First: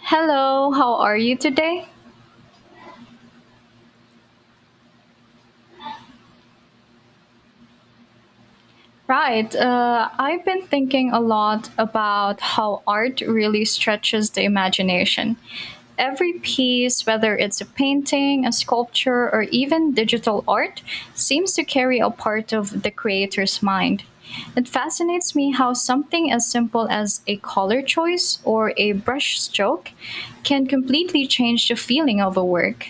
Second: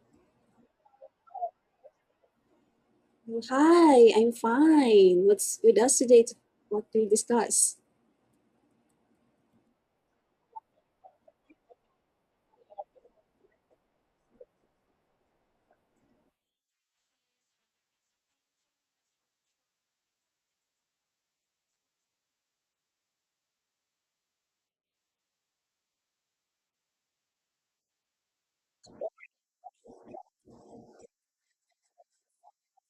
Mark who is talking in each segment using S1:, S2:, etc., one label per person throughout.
S1: Hello, how are you today?
S2: Well, hi, I'm fine. What's with us today? What to discuss?
S1: Right. I've been thinking a lot about how art really stretches the imagination. Every piece, whether it's a painting, a sculpture, or even digital art, seems to carry a part of the creator's mind. It fascinates me how something as simple as a color choice or a brush stroke can completely change the feeling of a work.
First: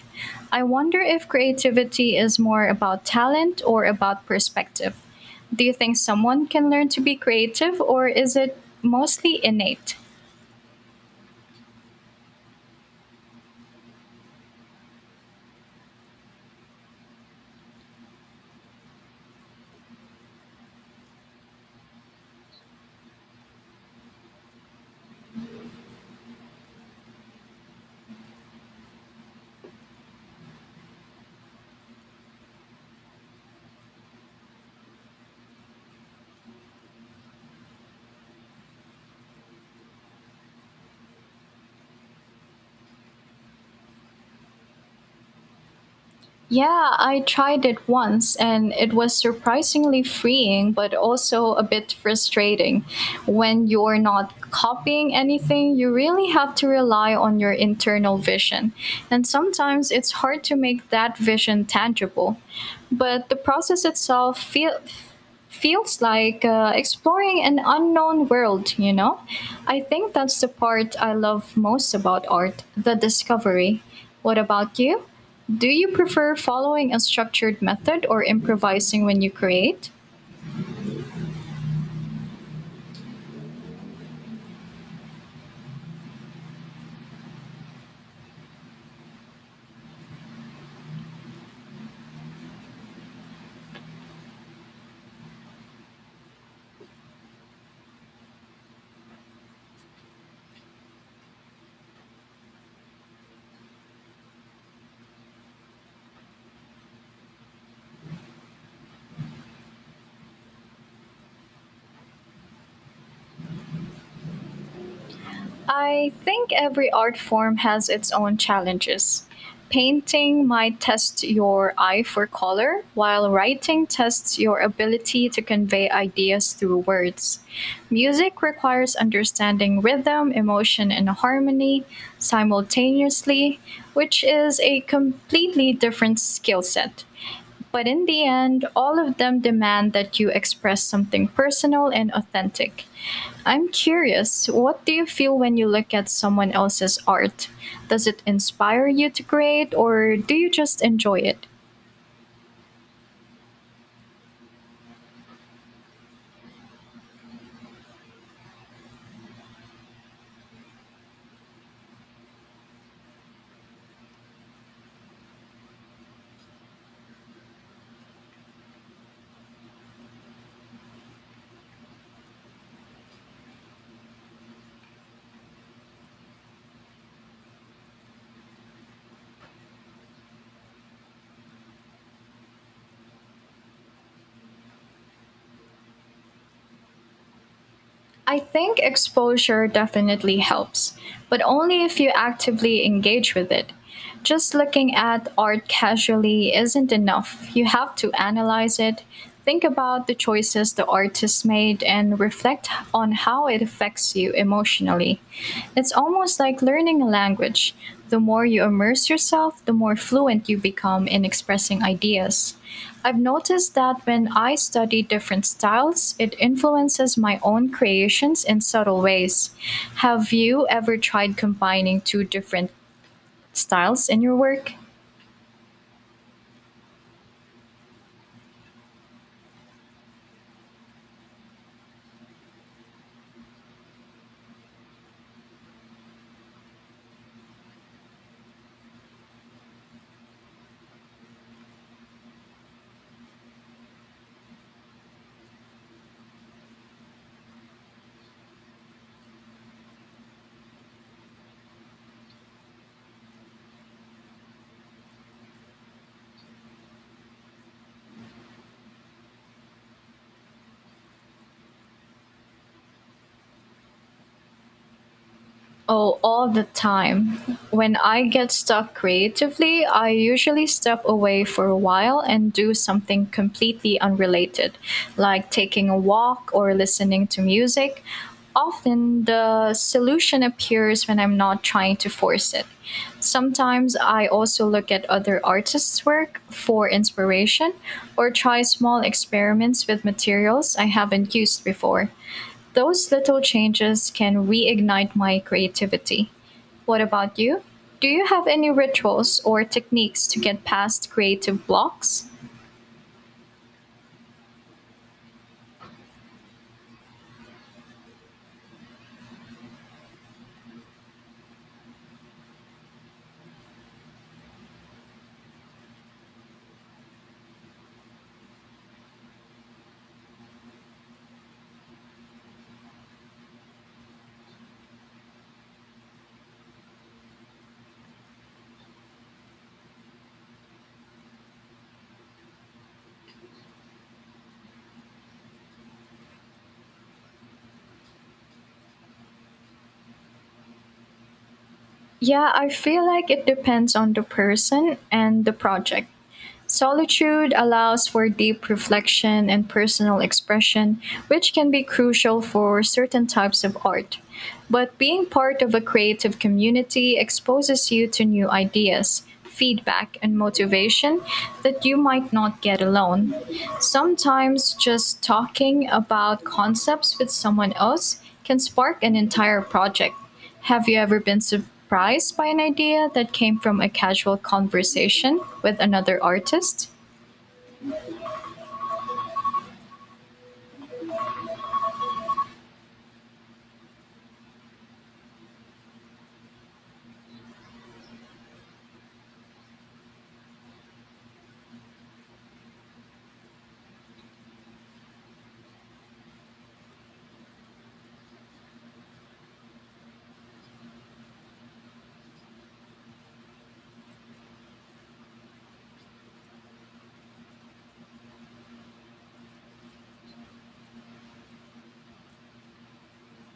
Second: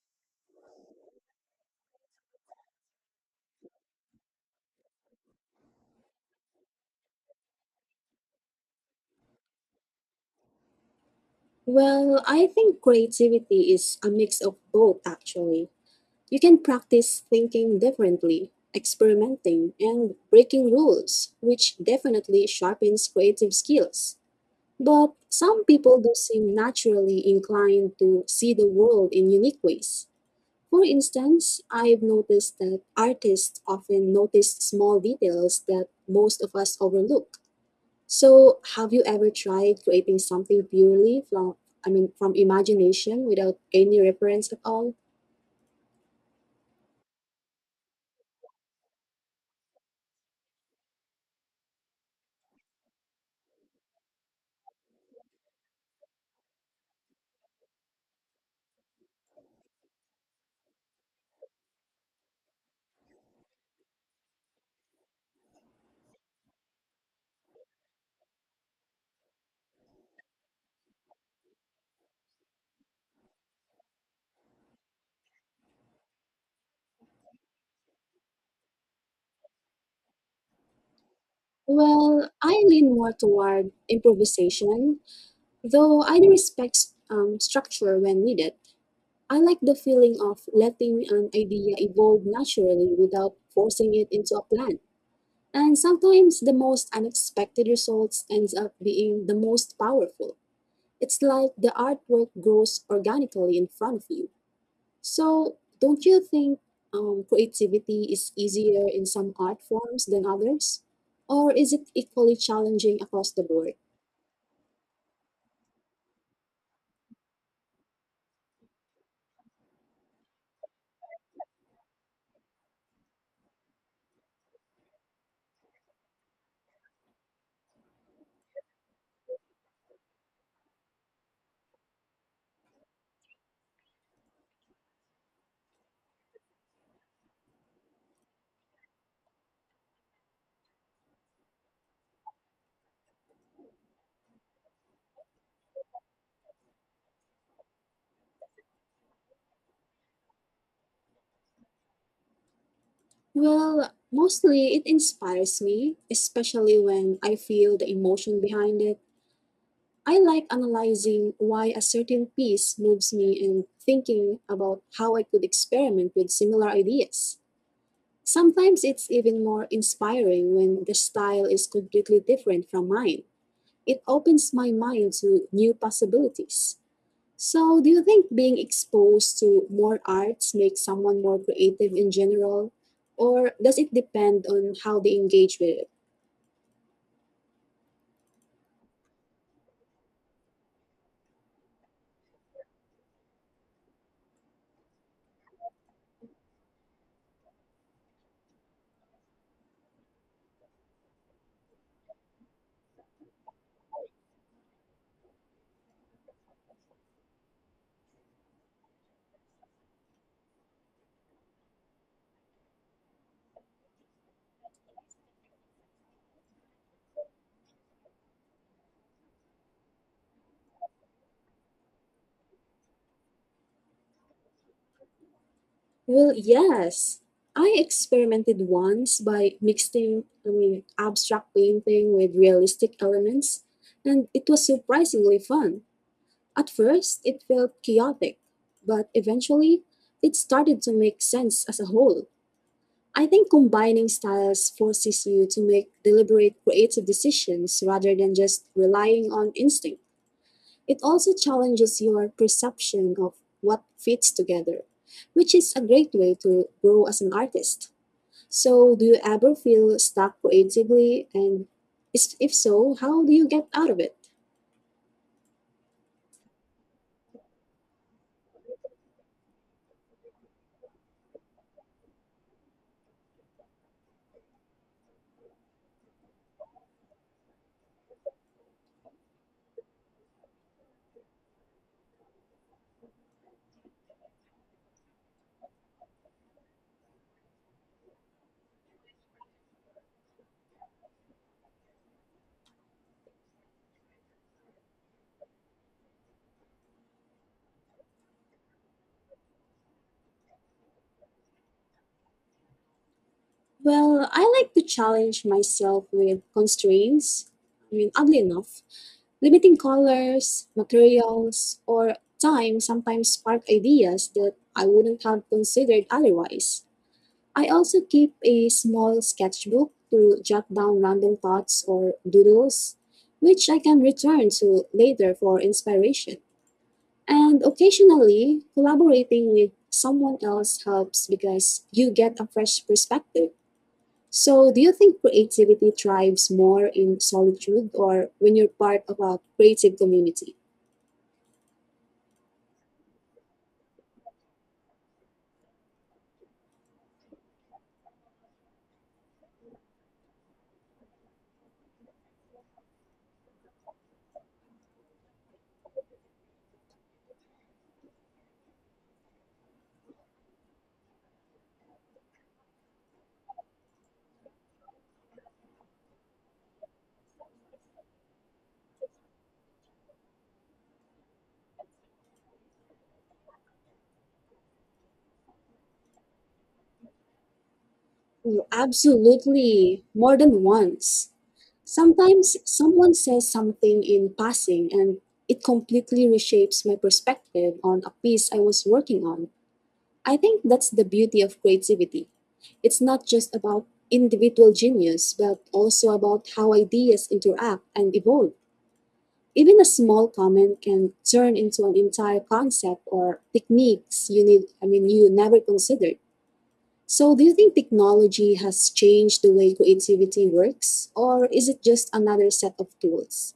S1: I wonder if creativity is more about talent or about perspective. Do you think someone can learn to be creative or is it mostly innate?
S2: Well, I think creativity is a mix of both, actually. You can practice thinking differently, experimenting, and breaking rules, which definitely sharpens creative skills. But some people do seem naturally inclined to see the world in unique ways. For instance, I've noticed that artists often notice small details that most of us overlook. So, have you ever tried creating something purely from from imagination without any reference at all?
S1: Yeah, I tried it once and it was surprisingly freeing, but also a bit frustrating. When you're not copying anything, you really have to rely on your internal vision. And sometimes it's hard to make that vision tangible. But the feels like exploring an unknown world, you know? I think that's the part I love most about art the discovery. What about you? Do you prefer following a structured method or improvising when you create?
S2: Well, I lean more toward improvisation, though I respect structure when needed. I like the feeling of letting an idea evolve naturally without forcing it into a plan. And sometimes the most unexpected results ends up being the most powerful. It's like the artwork grows organically in front of you. So, don't you think creativity is easier in some art forms than others? Or is it equally challenging across the board?
S1: I think every art form has its own challenges. Painting might test your eye for color, while writing tests your ability to convey ideas through words. Music requires understanding rhythm, emotion, and harmony simultaneously, which is a completely different skill set. But in the end, all of them demand that you express something personal and authentic. I'm curious, what do you feel when you look at someone else's art? Does it inspire you to create, or do you just enjoy it?
S2: Well, mostly it inspires me, especially when I feel the emotion behind it. I like analyzing why a certain piece moves me and thinking about how I could experiment with similar ideas. Sometimes it's even more inspiring when the style is completely different from mine. It opens my mind to new possibilities. So, do you think being exposed to more arts makes someone more creative in general? Or does it depend on how they engage with it?
S1: I think exposure definitely helps, but only if you actively engage with it. Just looking at art casually isn't enough. You have to analyze it, think about the choices the artist made, and reflect on how it affects you emotionally. It's almost like learning a language. The more you immerse yourself, the more fluent you become in expressing ideas. I've noticed that when I study different styles, it influences my own creations in subtle ways. Have you ever tried combining two different styles in your work?
S2: Well, yes. I experimented once by mixing abstract painting with realistic elements, and it was surprisingly fun. At first, it felt chaotic, but eventually, it started to make sense as a whole. I think combining styles forces you to make deliberate creative decisions rather than just relying on instinct. It also challenges your perception of what fits together, which is a great way to grow as an artist. So, do you ever feel stuck creatively? If so, how do you get out of it?
S1: Oh, all the time. When I get stuck creatively, I usually step away for a while and do something completely unrelated, like taking a walk or listening to music. Often the solution appears when I'm not trying to force it. Sometimes I also look at other artists' work for inspiration or try small experiments with materials I haven't used before. Those little changes can reignite my creativity. What about you? Do you have any rituals or techniques to get past creative blocks?
S2: Well, I like to challenge myself with constraints. Oddly enough, limiting colors, materials, or time sometimes spark ideas that I wouldn't have considered otherwise. I also keep a small sketchbook to jot down random thoughts or doodles, which I can return to later for inspiration. And occasionally, collaborating with someone else helps because you get a fresh perspective. So, do you think creativity thrives more in solitude or when you're part of a creative community?
S1: Yeah, I feel like it depends on the person and the project. Solitude allows for deep reflection and personal expression, which can be crucial for certain types of art. But being part of a creative community exposes you to new ideas, feedback, and motivation that you might not get alone. Sometimes just talking about concepts with someone else can spark an entire project. Have you ever been surprised by an idea that came from a casual conversation with another artist?
S2: Oh, absolutely, more than once. Sometimes someone says something in passing and it completely reshapes my perspective on a piece I was working on. I think that's the beauty of creativity. It's not just about individual genius, but also about how ideas interact and evolve. Even a small comment can turn into an entire concept or techniques you need I mean you never considered. So, do you think technology has changed the way creativity works, or is it just another set of tools?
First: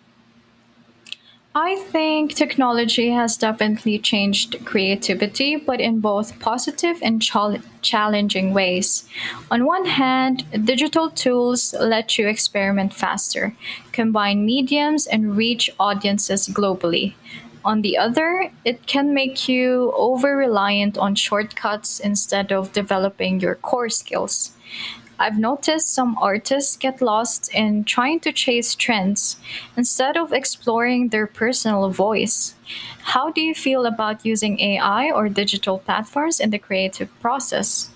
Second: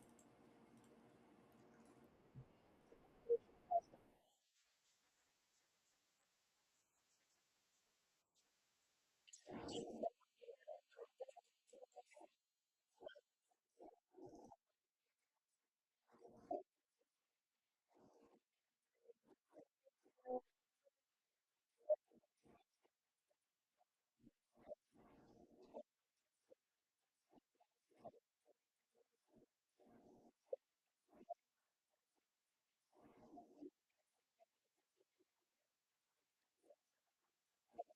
S1: I think technology has definitely changed creativity, but in both positive and challenging ways. On one hand, digital tools let you experiment faster, combine mediums, and reach audiences globally. On the other, it can make you over reliant on shortcuts instead of developing your core skills. I've noticed some artists get lost in trying to chase trends instead of exploring their personal voice. How do you feel about using AI or digital platforms in the creative process?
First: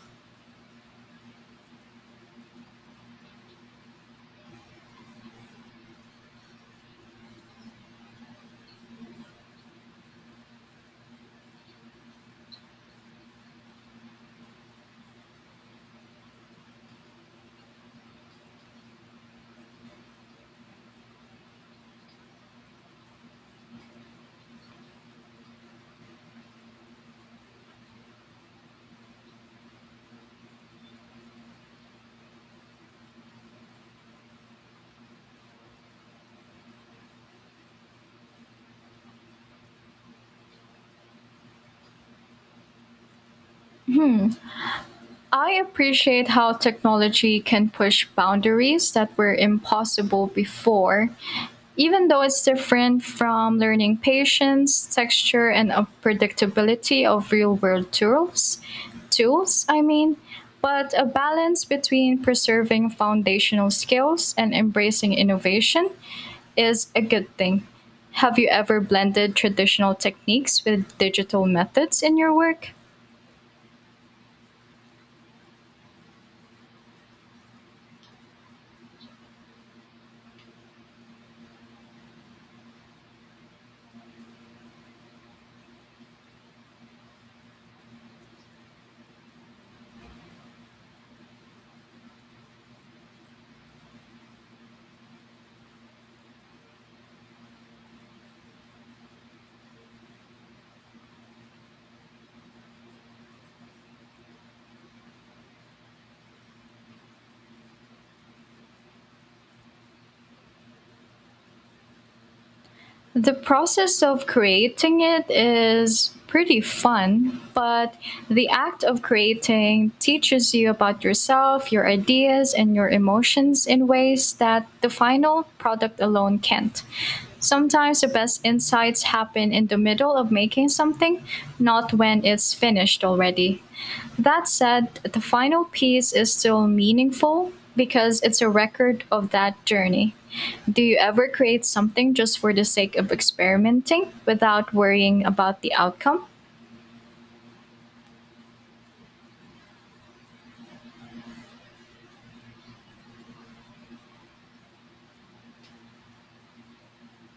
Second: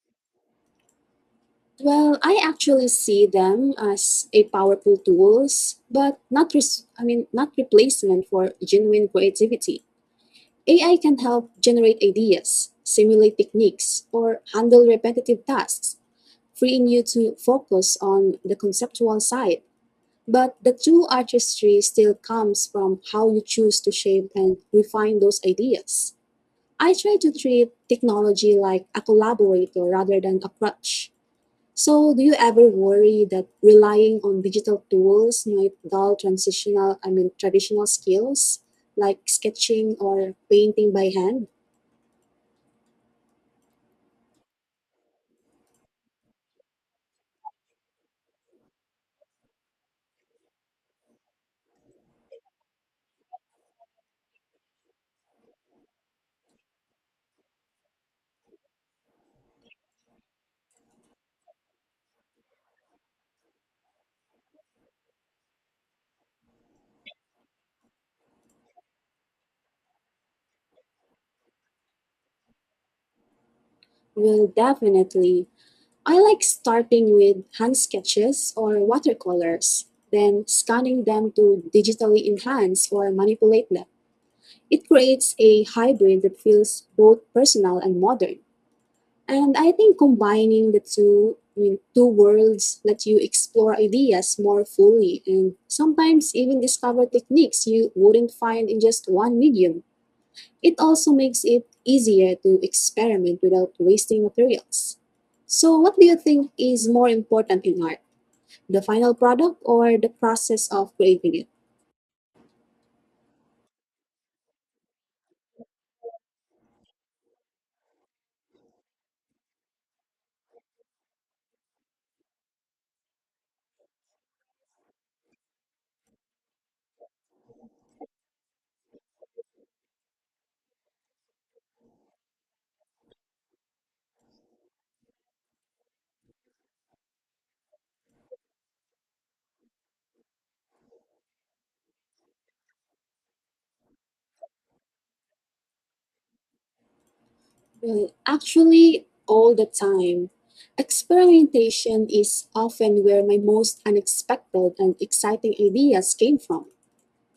S2: Well, I actually see them as a powerful tools, but not res- I mean not replacement for genuine creativity. AI can help generate ideas, simulate techniques, or handle repetitive tasks, freeing you to focus on the conceptual side. But the true artistry still comes from how you choose to shape and refine those ideas. I try to treat technology like a collaborator rather than a crutch. So, do you ever worry that relying on digital tools might dull traditional skills like sketching or painting by hand?
S1: I appreciate how technology can push boundaries that were impossible before, even though it's different from learning patience, texture, and unpredictability of real world tools. Tools, I mean, but a balance between preserving foundational skills and embracing innovation is a good thing. Have you ever blended traditional techniques with digital methods in your work?
S2: Well, definitely. I like starting with hand sketches or watercolors, then scanning them to digitally enhance or manipulate them. It creates a hybrid that feels both personal and modern. And I think combining the two worlds let you explore ideas more fully and sometimes even discover techniques you wouldn't find in just one medium. It also makes it easier to experiment without wasting materials. So, what do you think is more important in art, the final product or the process of creating it?
S1: The process of creating it is pretty fun, but the act of creating teaches you about yourself, your ideas, and your emotions in ways that the final product alone can't. Sometimes the best insights happen in the middle of making something, not when it's finished already. That said, the final piece is still meaningful because it's a record of that journey. Do you ever create something just for the sake of experimenting without worrying about the outcome?
S2: Well, actually, all the time. Experimentation is often where my most unexpected and exciting ideas came from.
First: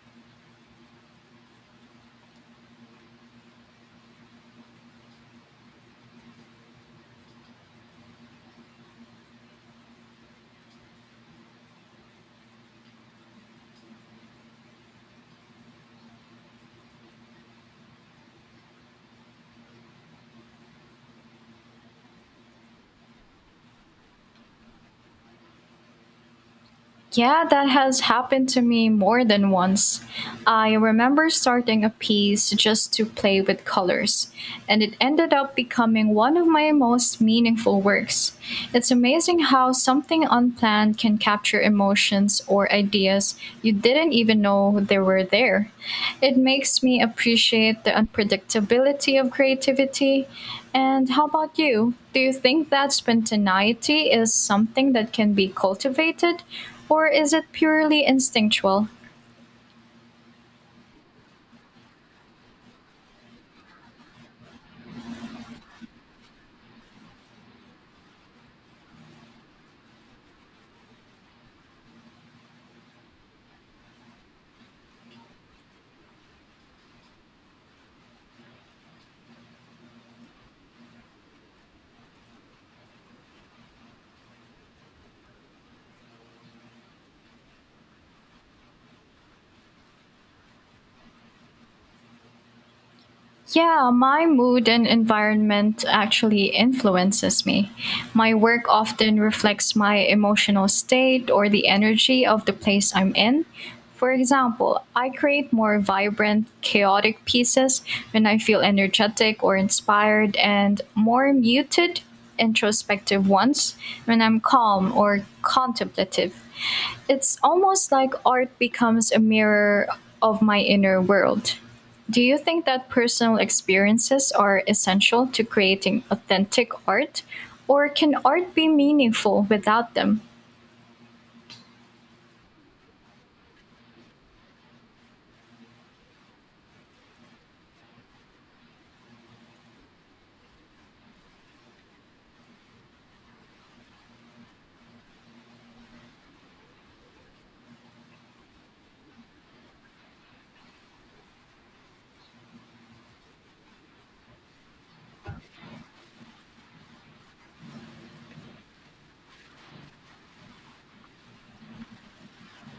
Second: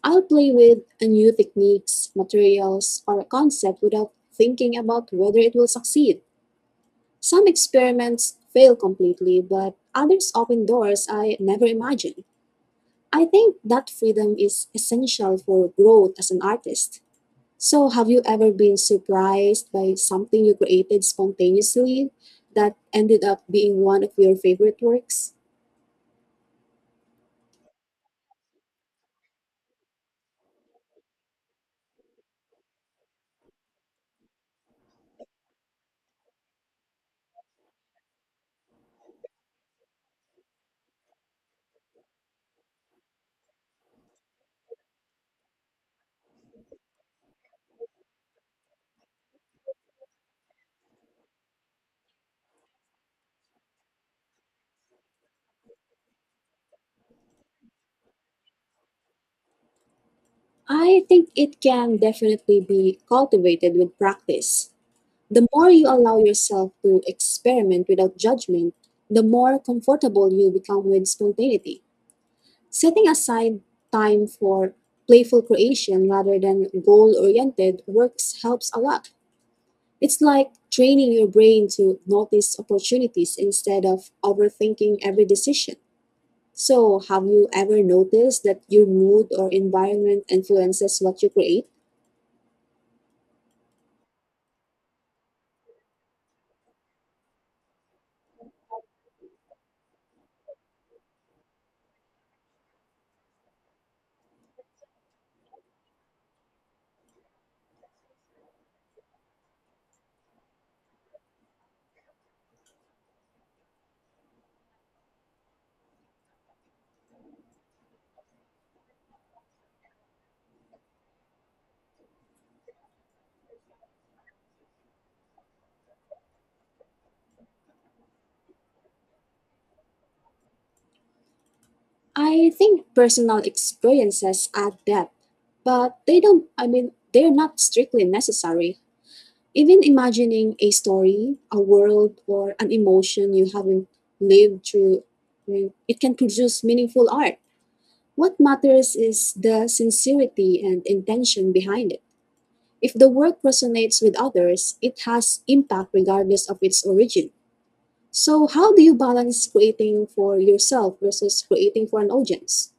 S2: I'll play with a new techniques, materials, or a concept without thinking about whether it will succeed. Some experiments fail completely, but others open doors I never imagined. I think that freedom is essential for growth as an artist. So, have you ever been surprised by something you created spontaneously that ended up being one of your favorite works?
S1: Yeah, that has happened to me more than once. I remember starting a piece just to play with colors, and it ended up becoming one of my most meaningful works. It's amazing how something unplanned can capture emotions or ideas you didn't even know they were there. It makes me appreciate the unpredictability of creativity. And how about you? Do you think that spontaneity is something that can be cultivated? Or is it purely instinctual?
S2: I think it can definitely be cultivated with practice. The more you allow yourself to experiment without judgment, the more comfortable you become with spontaneity. Setting aside time for playful creation rather than goal oriented works helps a lot. It's like training your brain to notice opportunities instead of overthinking every decision. So, have you ever noticed that your mood or environment influences what you create?
S1: Yeah, my mood and environment actually influences me. My work often reflects my emotional state or the energy of the place I'm in. For example, I create more vibrant, chaotic pieces when I feel energetic or inspired, and more muted, introspective ones when I'm calm or contemplative. It's almost like art becomes a mirror of my inner world. Do you think that personal experiences are essential to creating authentic art, or can art be meaningful without them?
S2: I think personal experiences add depth, but they don't, I mean, they're not strictly necessary. Even imagining a story, a world, or an emotion you haven't lived through, it can produce meaningful art. What matters is the sincerity and intention behind it. If the work resonates with others, it has impact regardless of its origin. So, how do you balance creating for yourself versus creating for an audience?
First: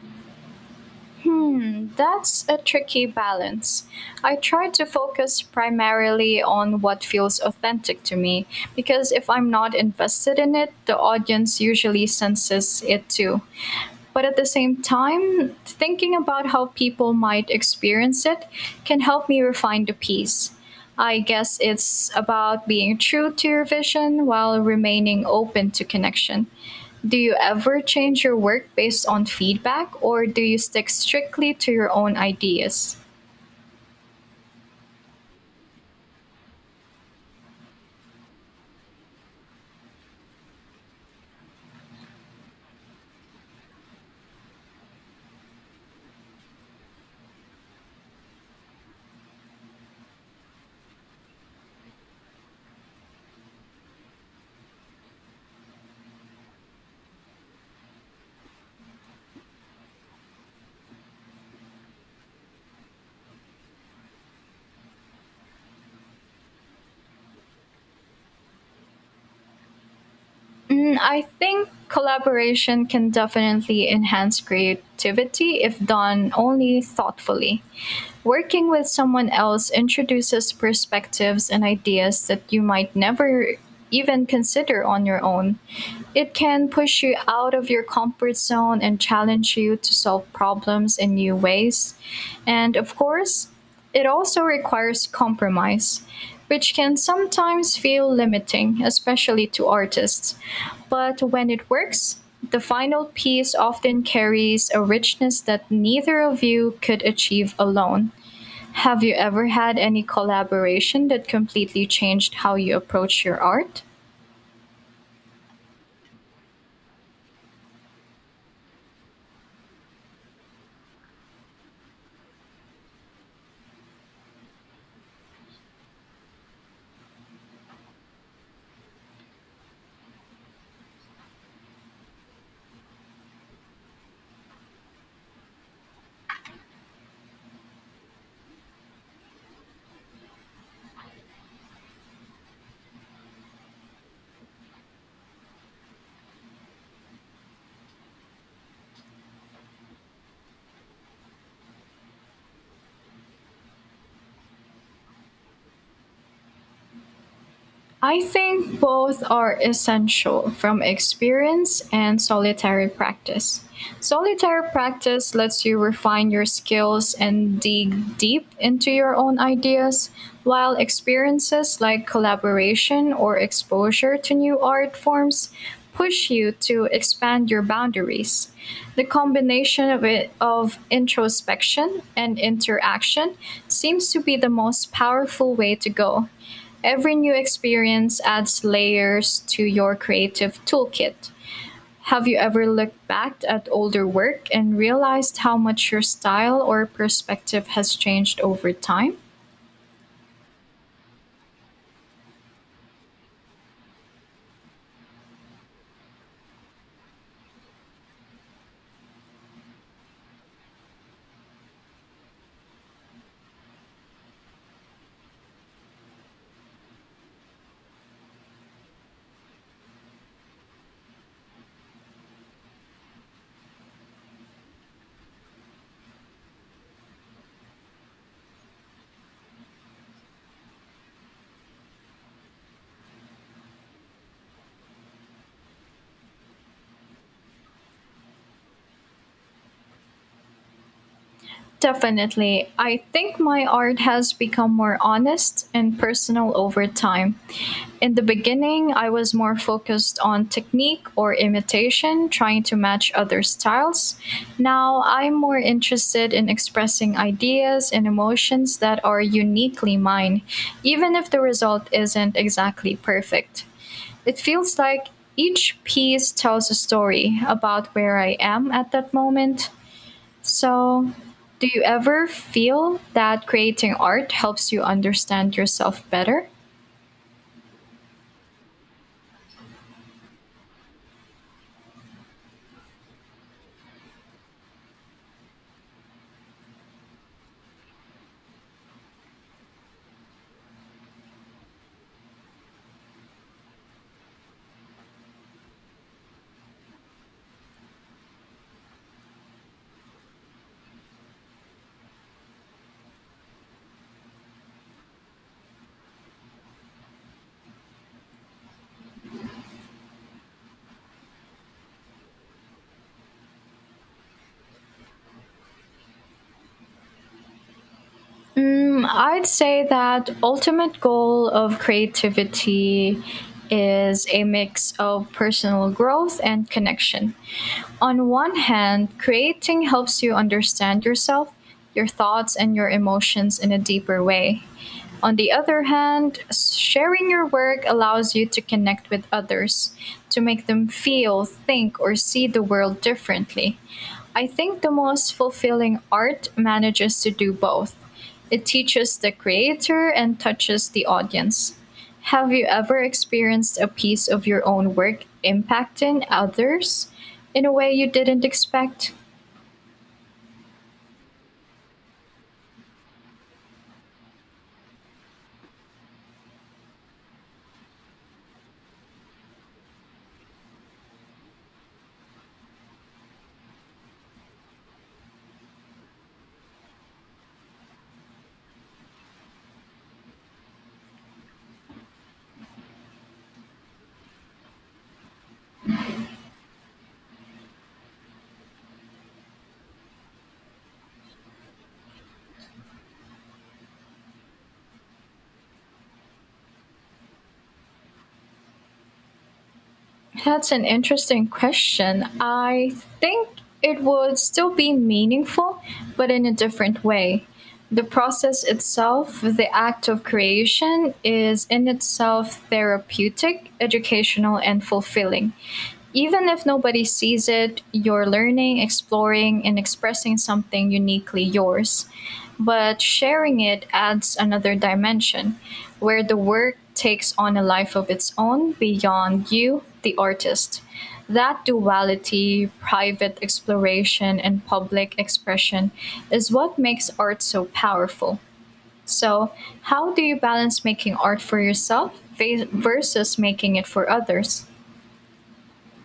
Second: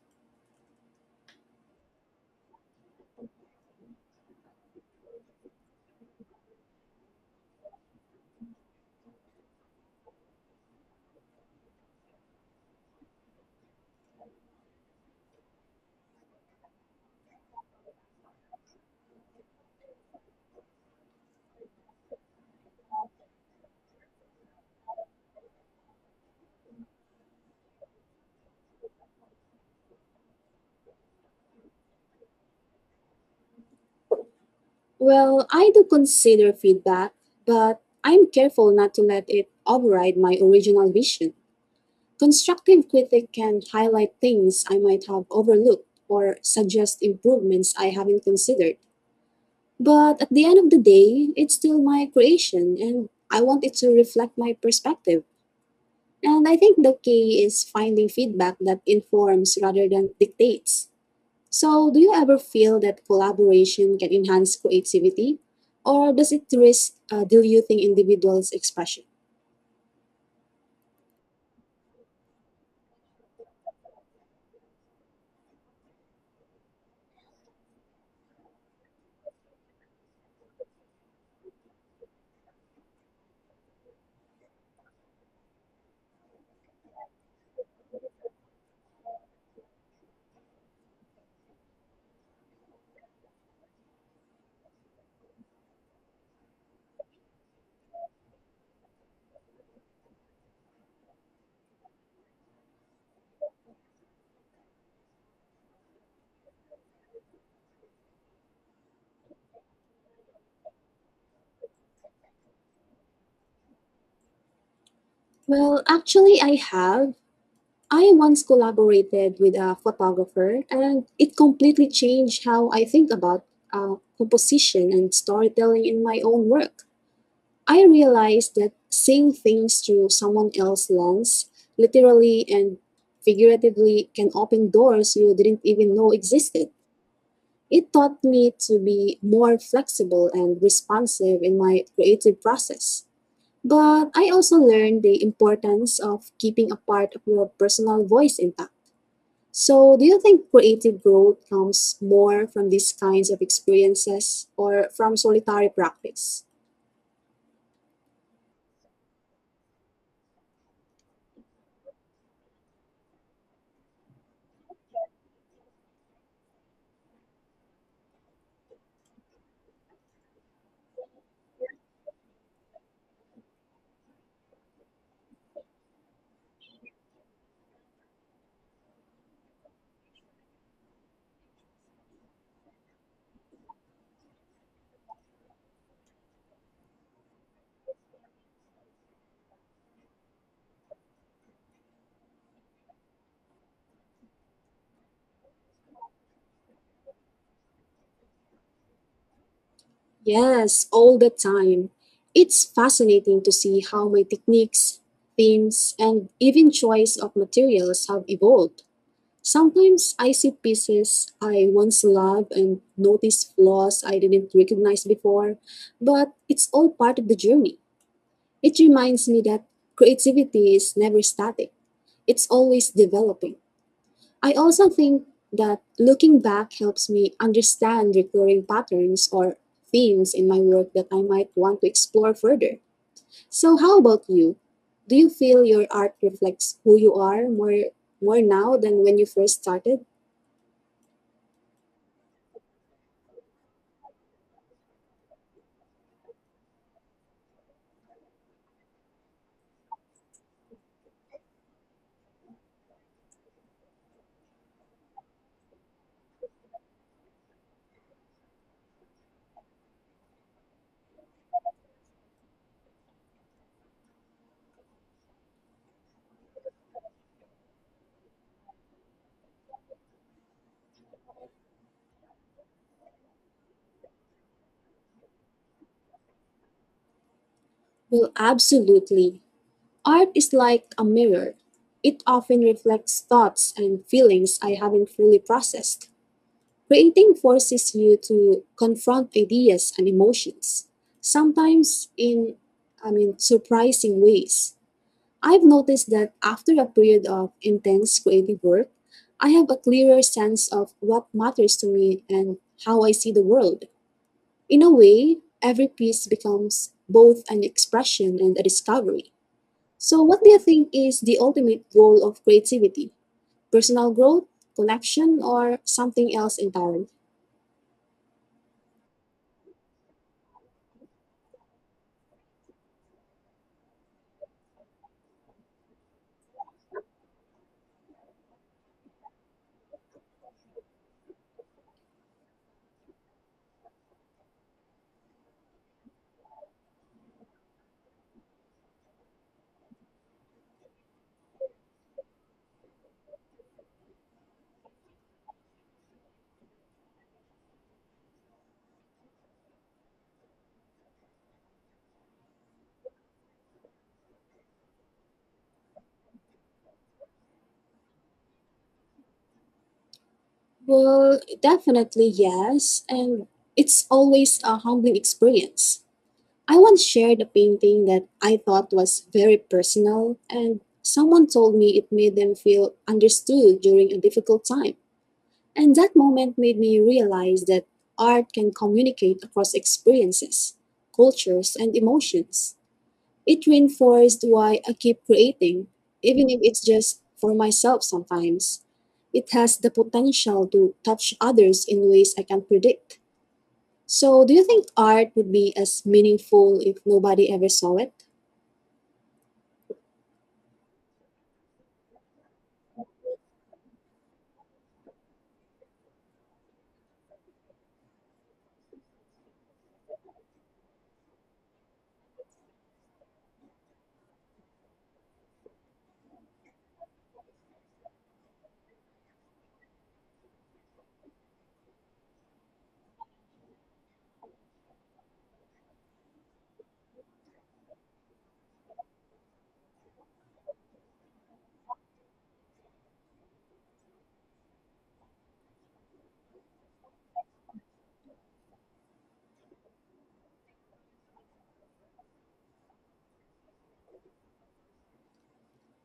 S1: Hmm, that's a tricky balance. I try to focus primarily on what feels authentic to me because if I'm not invested in it, the audience usually senses it too. But at the same time, thinking about how people might experience it can help me refine the piece. I guess it's about being true to your vision while remaining open to connection. Do you ever change your work based on feedback, or do you stick strictly to your own ideas?
S2: Well, I do consider feedback, but I'm careful not to let it override my original vision. Constructive critic can highlight things I might have overlooked or suggest improvements I haven't considered. But at the end of the day, it's still my creation and I want it to reflect my perspective. And I think the key is finding feedback that informs rather than dictates. So, do you ever feel that collaboration can enhance creativity? Or does it risk diluting individuals' expression?
S1: Mm, I think collaboration can definitely enhance creativity if done only thoughtfully. Working with someone else introduces perspectives and ideas that you might never even consider on your own. It can push you out of your comfort zone and challenge you to solve problems in new ways. And of course, it also requires compromise, which can sometimes feel limiting, especially to artists. But when it works, the final piece often carries a richness that neither of you could achieve alone. Have you ever had any collaboration that completely changed how you approach your art?
S2: Well, actually, I have. I once collaborated with a photographer, and it completely changed how I think about composition and storytelling in my own work. I realized that seeing things through someone else's lens, literally and figuratively, can open doors you didn't even know existed. It taught me to be more flexible and responsive in my creative process. But I also learned the importance of keeping a part of your personal voice intact. So, do you think creative growth comes more from these kinds of experiences or from solitary practice?
S1: I think both are essential from experience and solitary practice. Solitary practice lets you refine your skills and dig deep into your own ideas, while experiences like collaboration or exposure to new art forms push you to expand your boundaries. The combination of it of introspection and interaction seems to be the most powerful way to go. Every new experience adds layers to your creative toolkit. Have you ever looked back at older work and realized how much your style or perspective has changed over time?
S2: Yes, all the time. It's fascinating to see how my techniques, themes, and even choice of materials have evolved. Sometimes I see pieces I once loved and notice flaws I didn't recognize before, but it's all part of the journey. It reminds me that creativity is never static, it's always developing. I also think that looking back helps me understand recurring patterns or themes in my work that I might want to explore further. So, how about you? Do you feel your art reflects who you are more now than when you first started?
S1: Definitely. I think my art has become more honest and personal over time. In the beginning, I was more focused on technique or imitation, trying to match other styles. Now, I'm more interested in expressing ideas and emotions that are uniquely mine, even if the result isn't exactly perfect. It feels like each piece tells a story about where I am at that moment. So, do you ever feel that creating art helps you understand yourself better?
S2: Well, absolutely. Art is like a mirror, it often reflects thoughts and feelings I haven't fully processed. Creating forces you to confront ideas and emotions, sometimes in surprising ways. I've noticed that after a period of intense creative work, I have a clearer sense of what matters to me and how I see the world. In a way, every piece becomes both an expression and a discovery. So, what do you think is the ultimate goal of creativity? Personal growth, connection, or something else entirely?
S1: Mm, I'd say that ultimate goal of creativity is a mix of personal growth and connection. On one hand, creating helps you understand yourself, your thoughts, and your emotions in a deeper way. On the other hand, sharing your work allows you to connect with others, to make them feel, think, or see the world differently. I think the most fulfilling art manages to do both it teaches the creator and touches the audience. Have you ever experienced a piece of your own work impacting others in a way you didn't expect?
S2: Well, definitely yes, and it's always a humbling experience. I once shared a painting that I thought was very personal, and someone told me it made them feel understood during a difficult time. And that moment made me realize that art can communicate across experiences, cultures, and emotions. It reinforced why I keep creating, even if it's just for myself sometimes. It has the potential to touch others in ways I can't predict. So, do you think art would be as meaningful if nobody ever saw it?
S1: That's an interesting question. I think it would still be meaningful, but in a different way. The process itself, the act of creation, is in itself therapeutic, educational, and fulfilling. Even if nobody sees it, you're learning, exploring, and expressing something uniquely yours. But sharing it adds another dimension where the work takes on a life of its own beyond you the artist. That duality, private exploration and public expression, is what makes art so powerful. So, how do you balance making art for yourself versus making it for others?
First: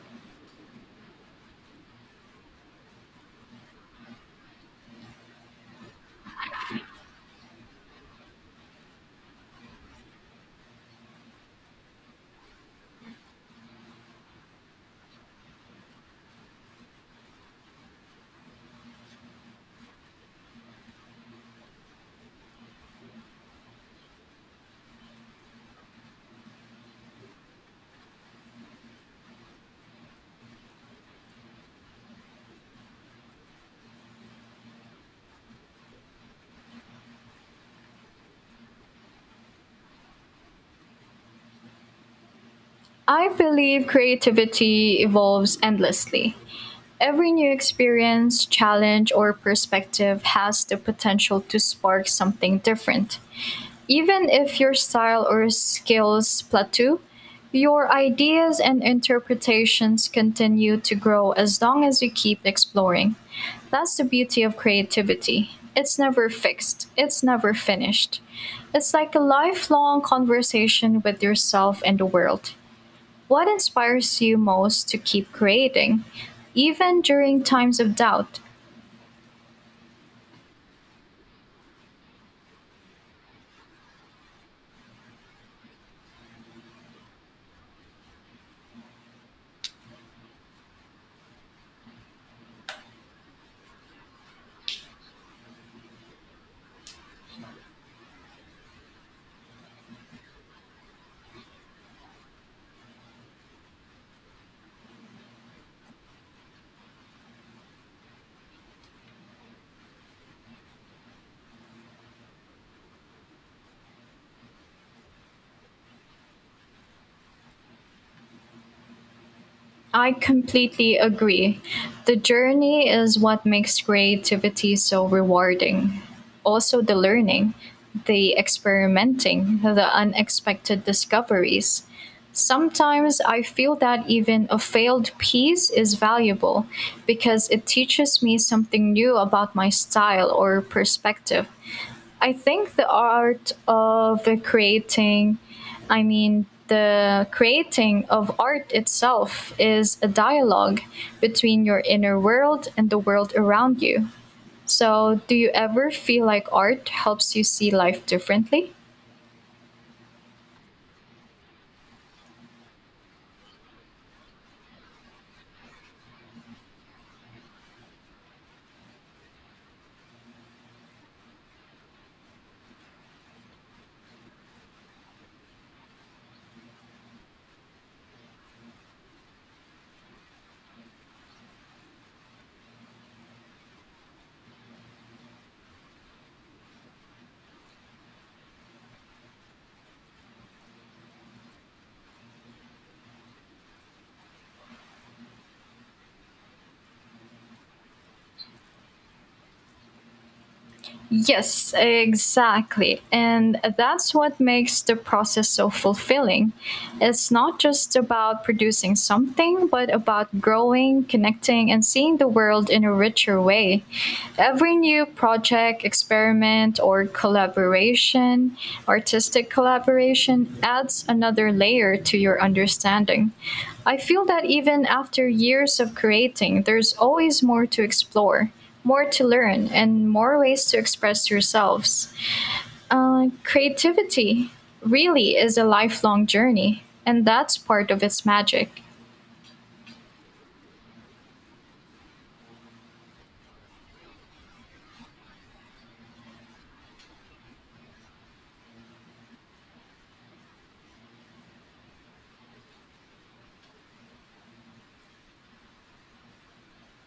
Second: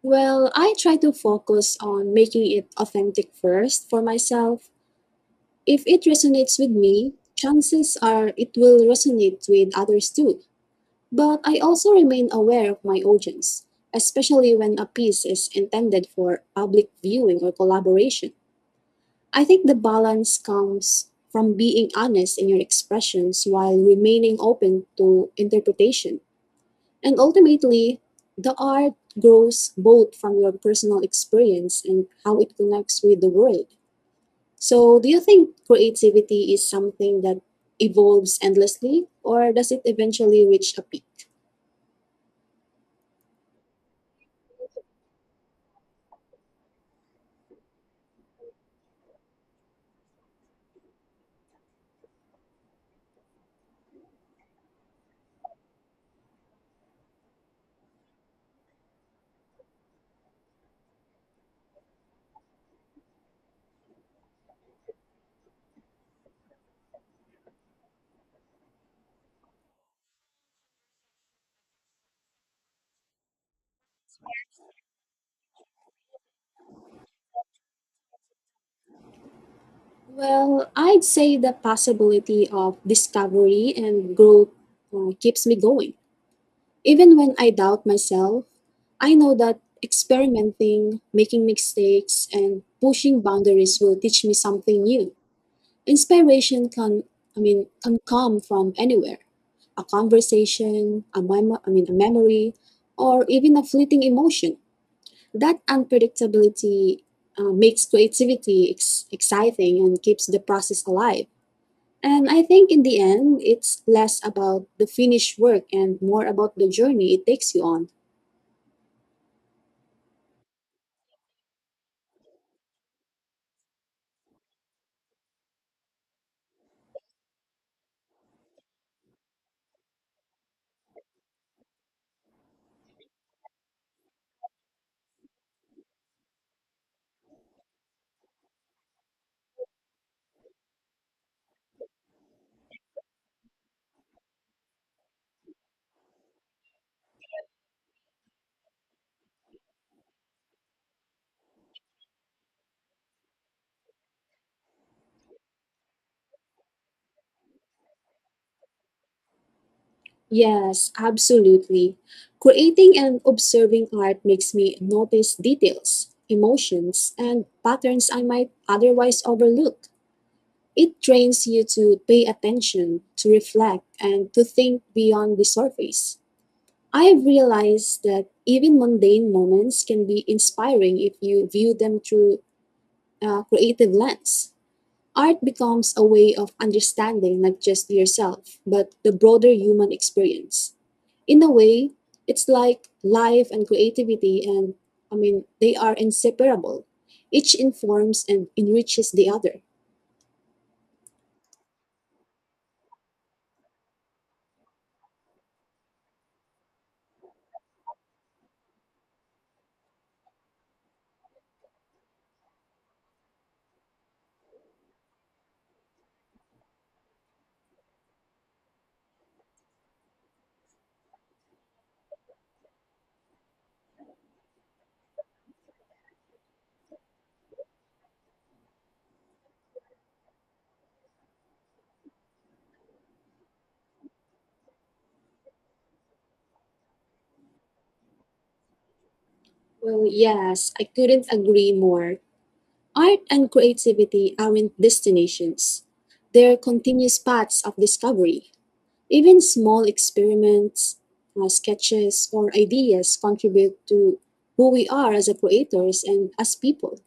S2: Well, I try to focus on making it authentic first for myself. If it resonates with me, chances are it will resonate with others too. But I also remain aware of my audience, especially when a piece is intended for public viewing or collaboration. I think the balance comes from being honest in your expressions while remaining open to interpretation. And ultimately, the art grows both from your personal experience and how it connects with the world. So, do you think creativity is something that evolves endlessly, or does it eventually reach a peak?
S1: I believe creativity evolves endlessly. Every new experience, challenge, or perspective has the potential to spark something different. Even if your style or skills plateau, your ideas and interpretations continue to grow as long as you keep exploring. That's the beauty of creativity. It's never fixed, it's never finished. It's like a lifelong conversation with yourself and the world. What inspires you most to keep creating, even during times of doubt?
S2: Well, I'd say the possibility of discovery and growth keeps me going. Even when I doubt myself, I know that experimenting, making mistakes, and pushing boundaries will teach me something new. Inspiration can come from anywhere, a conversation, a memory, or even a fleeting emotion. That unpredictability makes creativity exciting and keeps the process alive. And I think in the end, it's less about the finished work and more about the journey it takes you on.
S1: I completely agree. The journey is what makes creativity so rewarding. Also, the learning, the experimenting, the unexpected discoveries. Sometimes I feel that even a failed piece is valuable because it teaches me something new about my style or perspective. I think the art of creating, I mean, the creating of art itself is a dialogue between your inner world and the world around you. So, do you ever feel like art helps you see life differently?
S2: Yes, absolutely. Creating and observing art makes me notice details, emotions, and patterns I might otherwise overlook. It trains you to pay attention, to reflect, and to think beyond the surface. I've realized that even mundane moments can be inspiring if you view them through a creative lens. Art becomes a way of understanding not just yourself, but the broader human experience. In a way, it's like life and creativity, they are inseparable. Each informs and enriches the other.
S1: Yes, exactly. And that's what makes the process so fulfilling. It's not just about producing something, but about growing, connecting, and seeing the world in a richer way. Every new project, experiment, or artistic collaboration, adds another layer to your understanding. I feel that even after years of creating, there's always more to explore more to learn and more ways to express yourselves. Creativity really is a lifelong journey, and that's part of its magic.
S2: Well, yes, I couldn't agree more. Art and creativity aren't destinations, they're continuous paths of discovery. Even small experiments, sketches, or ideas contribute to who we are as a creators and as people.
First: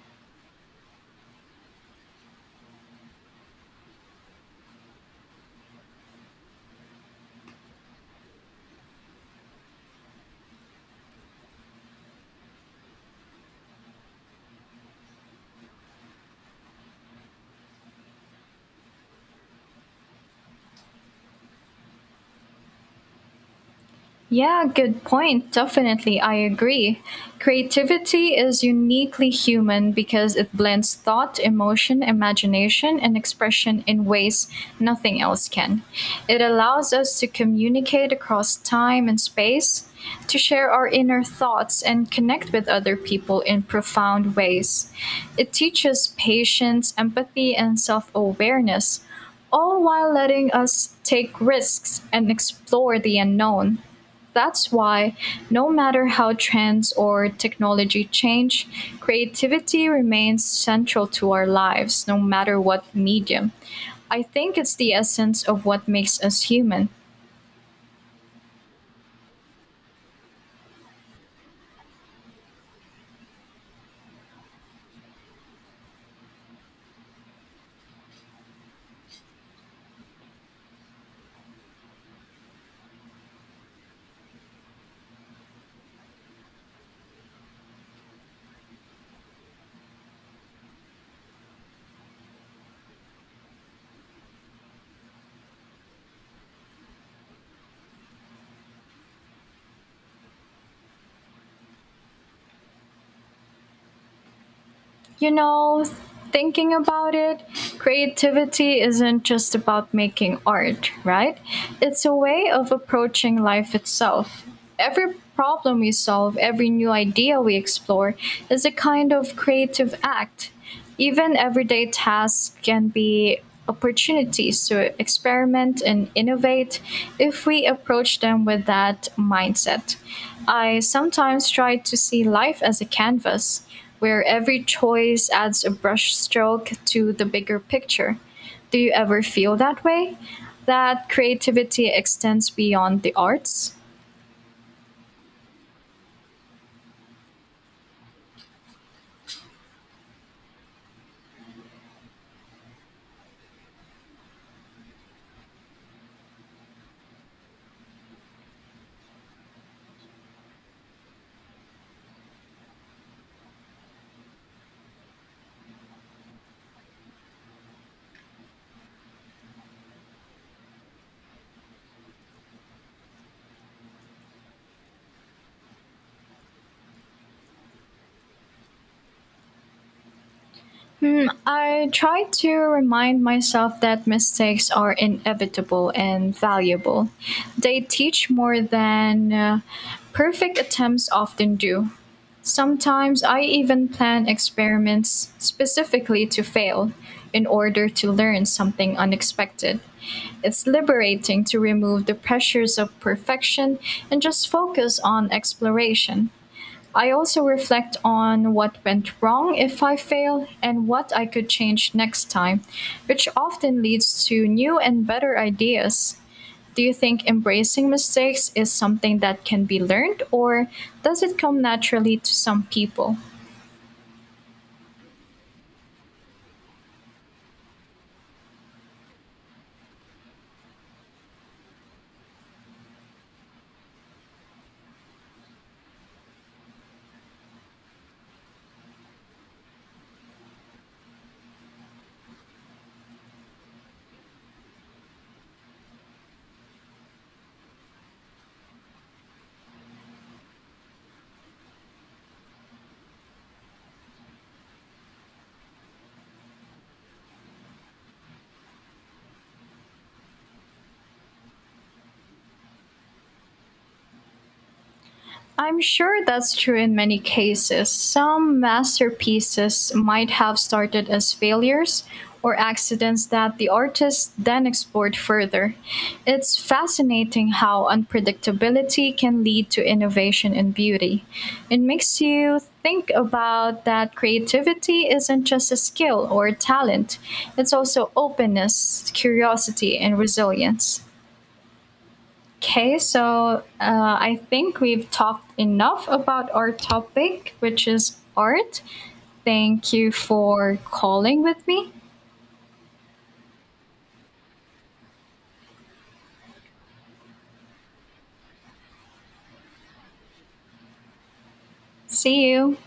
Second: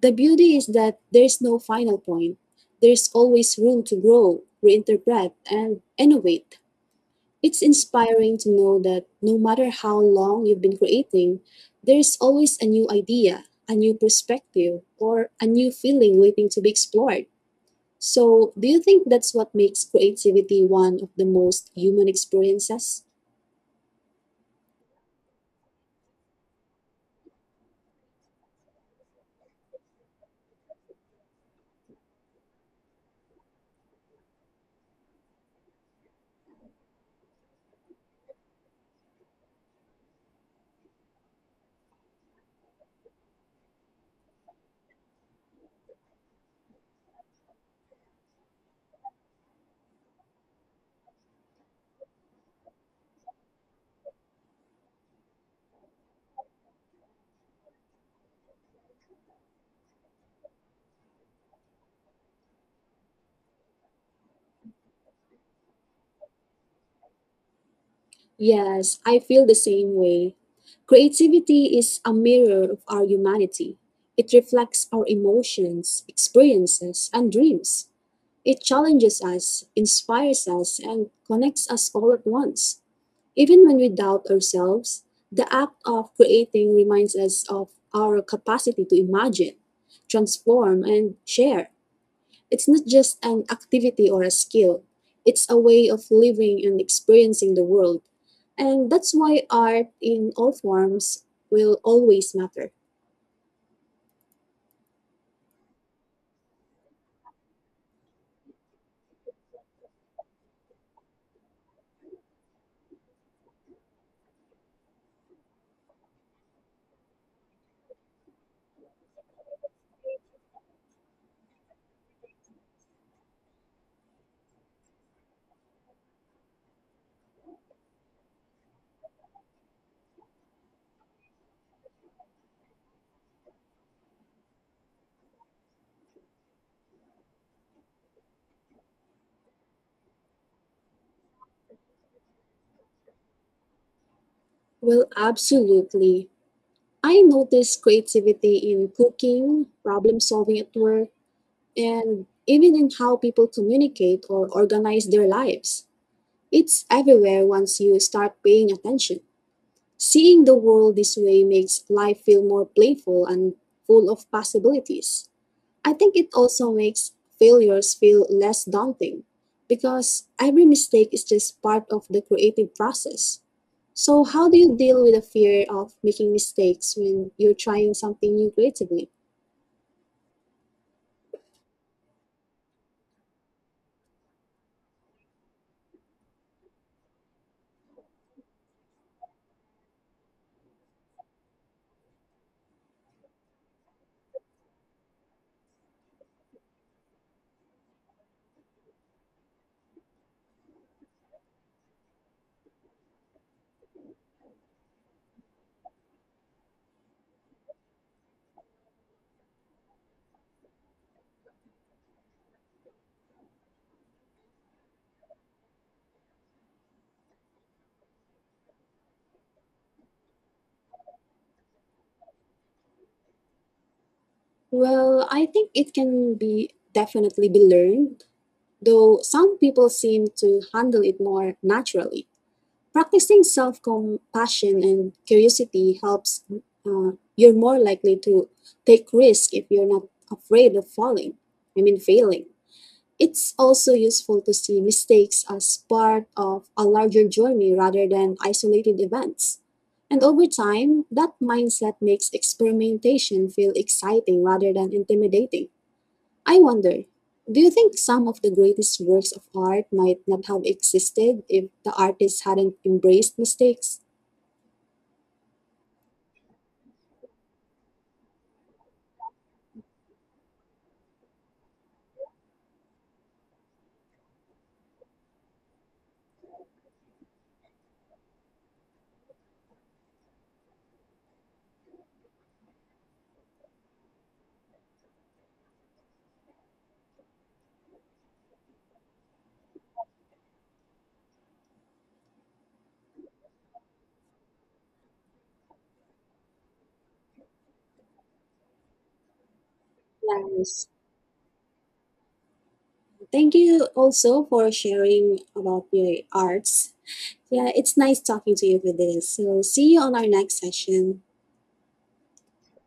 S2: The beauty is that there's no final point, there's always room to grow, reinterpret, and innovate. It's inspiring to know that no matter how long you've been creating, there's always a new idea, a new perspective, or a new feeling waiting to be explored. So, do you think that's what makes creativity one of the most human experiences?
S1: Yeah, good point. Definitely, I agree. Creativity is uniquely human because it blends thought, emotion, imagination, and expression in ways nothing else can. It allows us to communicate across time and space, to share our inner thoughts, and connect with other people in profound ways. It teaches patience, empathy, and self awareness all while letting us take risks and explore the unknown. That's why, no matter how trends or technology change, creativity remains central to our lives, no matter what medium. I think it's the essence of what makes us human.
S2: Yes, I feel the same way. Creativity is a mirror of our humanity. It reflects our emotions, experiences, and dreams. It challenges us, inspires us, and connects us all at once. Even when we doubt ourselves, the act of creating reminds us of our capacity to imagine, transform, and share. It's not just an activity or a skill, it's a way of living and experiencing the world. And that's why art in all forms will always matter.
S1: You know, thinking about it, creativity isn't just about making art, right? It's a way of approaching life itself. Every problem we solve, every new idea we explore, is a kind of creative act. Even everyday tasks can be opportunities to experiment and innovate if we approach them with that mindset. I sometimes try to see life as a canvas where every choice adds a brushstroke to the bigger picture. Do you ever feel that way? That creativity extends beyond the arts?
S2: Well, absolutely. I notice creativity in cooking, problem solving at work, and even in how people communicate or organize their lives. It's everywhere once you start paying attention. Seeing the world this way makes life feel more playful and full of possibilities. I think it also makes failures feel less daunting because every mistake is just part of the creative process. So, how do you deal with the fear of making mistakes when you're trying something new creatively?
S1: Hmm, I try to remind myself that mistakes are inevitable and valuable. They teach more than perfect attempts often do. Sometimes I even plan experiments specifically to fail in order to learn something unexpected. It's liberating to remove the pressures of perfection and just focus on exploration. I also reflect on what went wrong if I fail and what I could change next time, which often leads to new and better ideas. Do you think embracing mistakes is something that can be learned, or does it come naturally to some people?
S2: Well, I think it can be definitely be learned, though some people seem to handle it more naturally. Practicing self compassion and curiosity helps. You're more likely to take risk if you're not afraid of failing. It's also useful to see mistakes as part of a larger journey rather than isolated events. And over time, that mindset makes experimentation feel exciting rather than intimidating. I wonder, do you think some of the greatest works of art might not have existed if the artists hadn't embraced mistakes?
S1: I'm sure that's true in many cases. Some masterpieces might have started as failures or accidents that the artist then explored further. It's fascinating how unpredictability can lead to innovation and beauty. It makes you think about that creativity isn't just a skill or a talent, it's also openness, curiosity, and resilience. Okay, so I think we've talked enough about our topic, which is art. Thank you for
S2: Yes.
S1: calling with me.
S2: Thank you also for sharing about your arts. Yeah, it's nice talking to you for this. So, see you on our next session.
S1: See you.